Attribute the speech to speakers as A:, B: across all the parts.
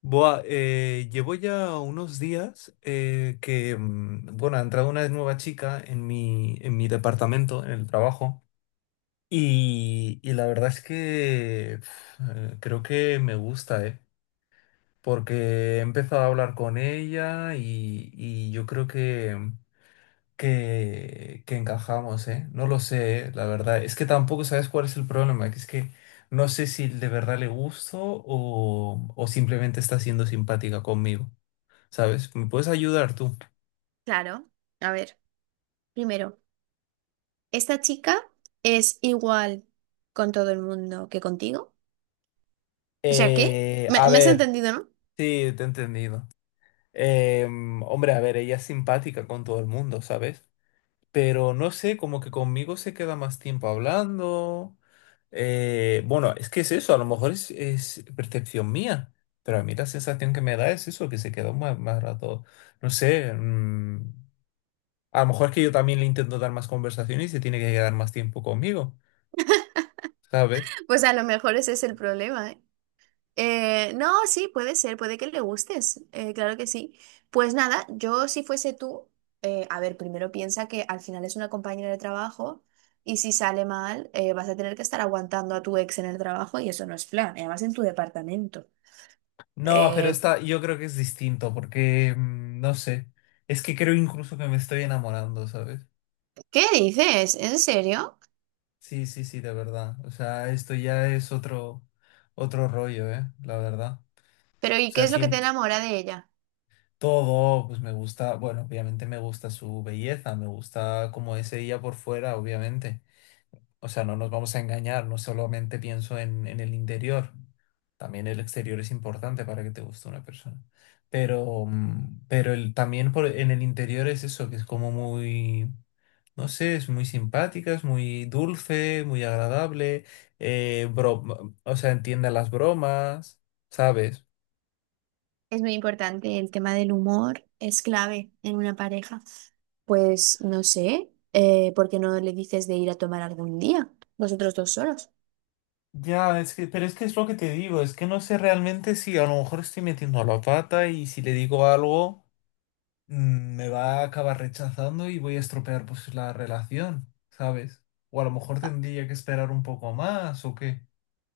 A: Boa, llevo ya unos días ha entrado una nueva chica en en mi departamento, en el trabajo, y la verdad es que pf, creo que me gusta, ¿eh? Porque he empezado a hablar con ella y yo creo que encajamos, ¿eh? No lo sé, ¿eh? La verdad, es que tampoco sabes cuál es el problema, que es que no sé si de verdad le gusto o simplemente está siendo simpática conmigo. ¿Sabes? ¿Me puedes ayudar tú?
B: Claro, a ver, primero, ¿esta chica es igual con todo el mundo que contigo? O sea, ¿qué?
A: Eh,
B: ¿Me,
A: a
B: me has
A: ver,
B: entendido, no?
A: Sí, te he entendido. Hombre, a ver, ella es simpática con todo el mundo, ¿sabes? Pero no sé, como que conmigo se queda más tiempo hablando. Bueno, es que es eso, a lo mejor es percepción mía, pero a mí la sensación que me da es eso, que se quedó más rato, no sé, a lo mejor es que yo también le intento dar más conversación y se tiene que quedar más tiempo conmigo, ¿sabes?
B: Pues a lo mejor ese es el problema, ¿eh? No, sí, puede ser, puede que le gustes, claro que sí. Pues nada, yo si fuese tú, a ver, primero piensa que al final es una compañera de trabajo y si sale mal, vas a tener que estar aguantando a tu ex en el trabajo y eso no es plan, y además en tu departamento.
A: No, pero
B: Eh,
A: esta yo creo que es distinto porque, no sé, es que creo incluso que me estoy enamorando, ¿sabes?
B: ¿Qué dices? ¿En serio?
A: Sí, sí, sí, de verdad. O sea, esto ya es otro rollo, ¿eh? La verdad.
B: Pero
A: O
B: ¿y qué
A: sea,
B: es lo que te
A: siento
B: enamora de ella?
A: todo, pues me gusta, bueno, obviamente me gusta su belleza, me gusta como es ella por fuera, obviamente. O sea, no nos vamos a engañar, no solamente pienso en el interior, también el exterior es importante para que te guste una persona. Pero, pero también en el interior es eso, que es como muy, no sé, es muy simpática, es muy dulce, muy agradable, o sea, entiende las bromas, ¿sabes?
B: Es muy importante, el tema del humor es clave en una pareja. Pues no sé, ¿por qué no le dices de ir a tomar algún día? Vosotros dos solos.
A: Ya, es que, pero es que es lo que te digo, es que no sé realmente si a lo mejor estoy metiendo la pata y si le digo algo. Me va a acabar rechazando y voy a estropear pues la relación, ¿sabes? O a lo mejor
B: Ah.
A: tendría que esperar un poco más o qué.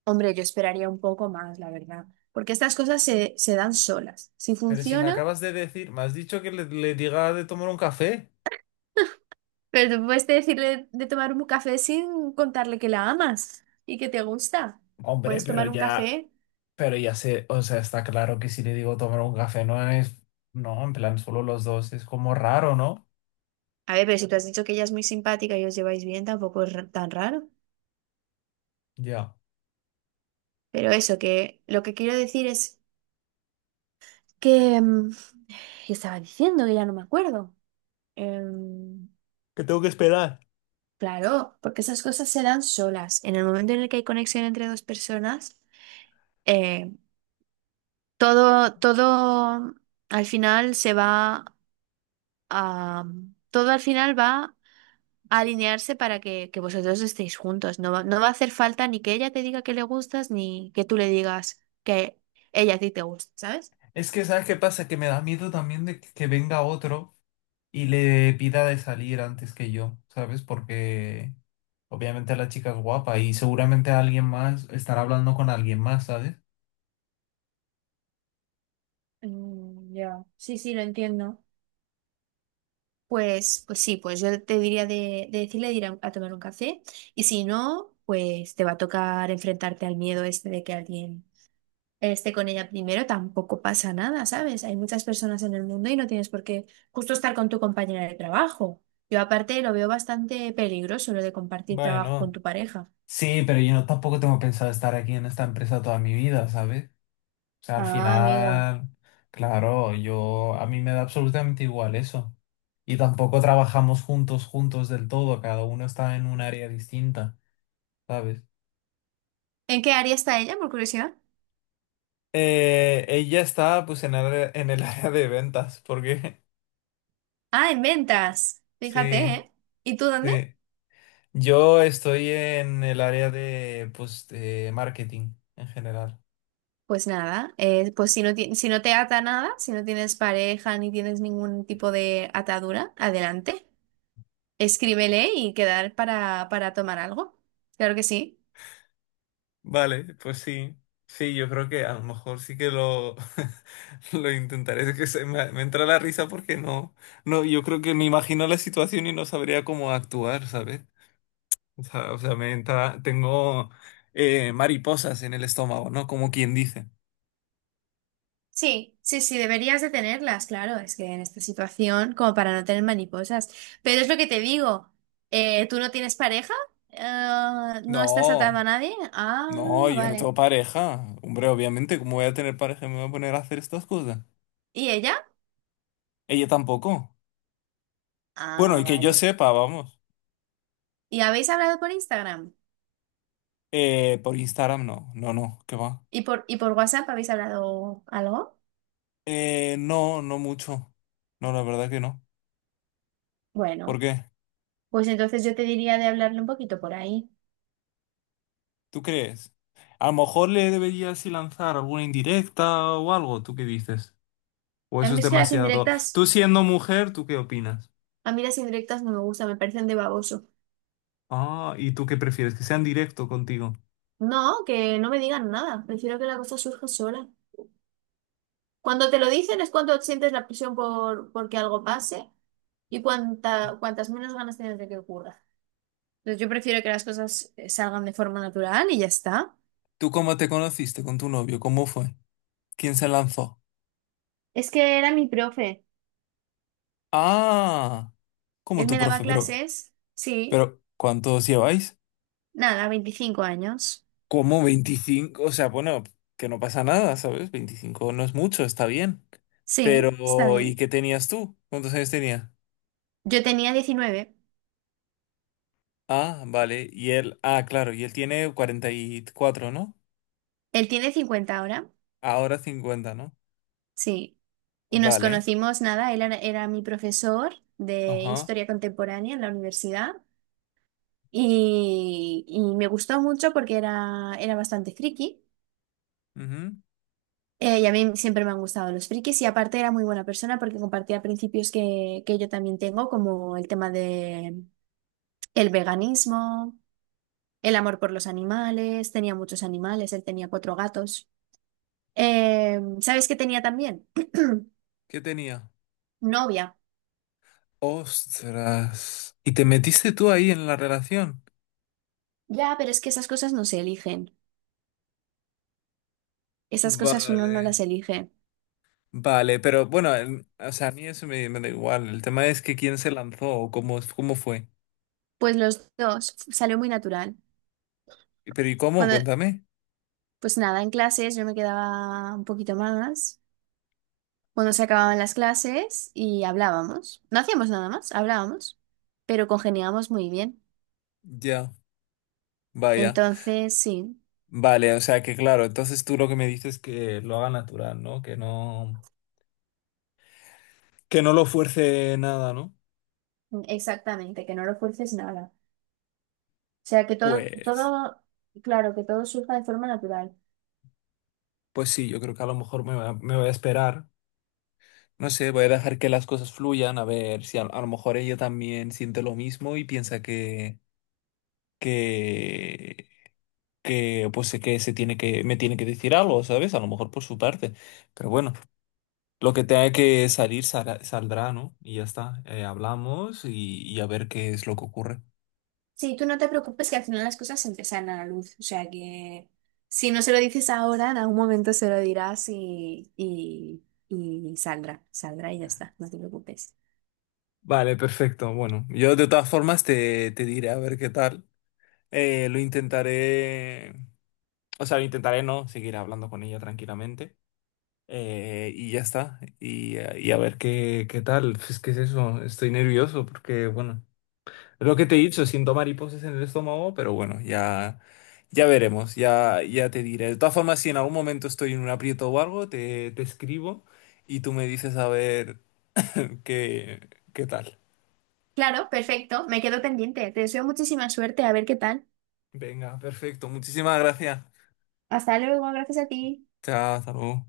B: Hombre, yo esperaría un poco más, la verdad, porque estas cosas se dan solas. Si
A: Pero si me
B: funciona,
A: acabas de decir, me has dicho que le diga de tomar un café.
B: pero tú puedes decirle de tomar un café sin contarle que la amas y que te gusta.
A: Hombre,
B: Puedes tomar un café.
A: pero ya sé, o sea, está claro que si le digo tomar un café no es, no, en plan solo los dos, es como raro, ¿no?
B: A ver, pero si tú has dicho que ella es muy simpática y os lleváis bien, tampoco es tan raro.
A: Ya.
B: Pero eso, que lo que quiero decir es que. ¿Qué estaba diciendo? Que ya no me acuerdo. Em,
A: Que tengo que esperar.
B: claro, porque esas cosas se dan solas. En el momento en el que hay conexión entre dos personas, eh, todo, todo al final se va a... Todo al final va a alinearse para que vosotros estéis juntos. No va a hacer falta ni que ella te diga que le gustas, ni que tú le digas que ella a ti te gusta, ¿sabes?
A: Es que, ¿sabes qué pasa? Que me da miedo también de que venga otro y le pida de salir antes que yo, ¿sabes? Porque obviamente la chica es guapa y seguramente alguien más estará hablando con alguien más, ¿sabes?
B: Mm, ya. Sí, sí, lo entiendo. Pues sí, pues yo te diría de decirle de ir a tomar un café y si no, pues te va a tocar enfrentarte al miedo este de que alguien esté con ella primero, tampoco pasa nada, ¿sabes? Hay muchas personas en el mundo y no tienes por qué justo estar con tu compañera de trabajo. Yo aparte lo veo bastante peligroso lo de compartir trabajo con
A: Bueno,
B: tu pareja.
A: sí, pero yo no, tampoco tengo pensado estar aquí en esta empresa toda mi vida, ¿sabes? O sea, al
B: Ah, amigo.
A: final, claro, yo a mí me da absolutamente igual eso. Y tampoco trabajamos juntos, juntos del todo, cada uno está en un área distinta, ¿sabes?
B: ¿En qué área está ella, por curiosidad?
A: Ella está pues en el área de ventas, porque
B: Ah, en ventas. Fíjate,
A: sí.
B: ¿eh? ¿Y tú dónde?
A: Sí. Yo estoy en el área de, pues, de marketing en general.
B: Pues nada, pues si no, si no te ata nada, si no tienes pareja ni tienes ningún tipo de atadura, adelante, escríbele y quedar para tomar algo. Claro que sí.
A: Vale, pues sí. Sí, yo creo que a lo mejor sí que lo, lo intentaré. Es que me entra la risa porque no, no, yo creo que me imagino la situación y no sabría cómo actuar, ¿sabes? O sea, me entra, tengo mariposas en el estómago, ¿no? Como quien dice.
B: Sí, sí, sí, deberías de tenerlas, claro, es que en esta situación, como para no tener mariposas. Pero es lo que te digo, ¿tú no tienes pareja? ¿No estás atado a
A: No,
B: nadie? Ah,
A: no, yo no
B: vale.
A: tengo pareja. Hombre, obviamente, ¿cómo voy a tener pareja? ¿Me voy a poner a hacer estas cosas?
B: ¿Y ella?
A: Ella tampoco. Bueno,
B: Ah,
A: y que yo
B: vale.
A: sepa, vamos.
B: ¿Y habéis hablado por Instagram?
A: Por Instagram no, no, no, ¿qué va?
B: ¿Y por WhatsApp habéis hablado algo?
A: No, no mucho. No, la verdad que no. ¿Por
B: Bueno,
A: qué?
B: pues entonces yo te diría de hablarle un poquito por ahí.
A: ¿Tú crees? A lo mejor le deberías sí lanzar alguna indirecta o algo, ¿tú qué dices? O
B: A
A: eso
B: mí
A: es
B: es que las
A: demasiado.
B: indirectas,
A: Tú siendo mujer, ¿tú qué opinas?
B: a mí las indirectas no me gustan, me parecen de baboso.
A: Ah, ¿y tú qué prefieres? Que sean directo contigo.
B: No, que no me digan nada, prefiero que la cosa surja sola. Cuando te lo dicen es cuando sientes la presión por que algo pase y cuantas menos ganas tienes de que ocurra. Entonces yo prefiero que las cosas salgan de forma natural y ya está.
A: ¿Tú cómo te conociste con tu novio? ¿Cómo fue? ¿Quién se lanzó?
B: Es que era mi profe,
A: Ah, como
B: él
A: tu
B: me daba
A: profe,
B: clases, sí,
A: pero ¿cuántos lleváis?
B: nada, 25 años,
A: Como 25, o sea, bueno, que no pasa nada, ¿sabes? 25 no es mucho, está bien.
B: sí, está
A: Pero, ¿y
B: bien.
A: qué tenías tú? ¿Cuántos años tenía?
B: Yo tenía 19.
A: Ah, vale. Y él, ah, claro, y él tiene 44, ¿no?
B: Él tiene 50 ahora,
A: Ahora 50, ¿no?
B: sí. Y nos
A: Vale.
B: conocimos, nada, él era mi profesor de
A: Ajá.
B: historia contemporánea en la universidad y me gustó mucho porque era bastante friki.
A: Ujú.
B: Y a mí siempre me han gustado los frikis y aparte era muy buena persona porque compartía principios que yo también tengo, como el tema de el veganismo, el amor por los animales, tenía muchos animales, él tenía cuatro gatos. ¿Sabes qué tenía también?
A: ¿Qué tenía?
B: Novia.
A: Ostras. ¿Y te metiste tú ahí en la relación?
B: Ya, pero es que esas cosas no se eligen. Esas cosas uno
A: Vale.
B: no las elige.
A: Vale, pero bueno, o sea, a mí eso me da igual. El tema es que quién se lanzó o cómo, cómo fue.
B: Pues los dos, salió muy natural.
A: Pero ¿y cómo?
B: Cuando,
A: Cuéntame.
B: pues nada, en clases yo me quedaba un poquito más. Cuando se acababan las clases y hablábamos. No hacíamos nada más, hablábamos, pero congeniábamos muy bien.
A: Ya. Vaya,
B: Entonces, sí,
A: vale, o sea que claro, entonces tú lo que me dices es que lo haga natural, ¿no? Que no, que no lo fuerce nada, ¿no?
B: exactamente, que no lo fuerces nada. O sea, que todo,
A: Pues,
B: todo, claro, que todo surja de forma natural.
A: pues sí, yo creo que a lo mejor me voy a esperar. No sé, voy a dejar que las cosas fluyan, a ver si a lo mejor ella también siente lo mismo y piensa que, que, pues que se tiene me tiene que decir algo, ¿sabes? A lo mejor por su parte. Pero bueno, lo que tenga que saldrá, ¿no? Y ya está. Hablamos y a ver qué es lo que ocurre.
B: Sí, tú no te preocupes que al final las cosas siempre salen a la luz. O sea que si no se lo dices ahora, en algún momento se lo dirás y saldrá y ya está, no te preocupes.
A: Vale, perfecto. Bueno, yo de todas formas te diré a ver qué tal. Lo intentaré, o sea, lo intentaré no, seguir hablando con ella tranquilamente. Y ya está. Y a ver qué, qué tal. Pues es que es eso, estoy nervioso porque, bueno, es lo que te he dicho, siento mariposas en el estómago, pero bueno, ya, ya veremos, ya, ya te diré. De todas formas, si en algún momento estoy en un aprieto o algo, te escribo y tú me dices a ver qué, qué tal.
B: Claro, perfecto, me quedo pendiente. Te deseo muchísima suerte, a ver qué tal.
A: Venga, perfecto. Muchísimas gracias.
B: Hasta luego, gracias a ti.
A: Chao, hasta luego.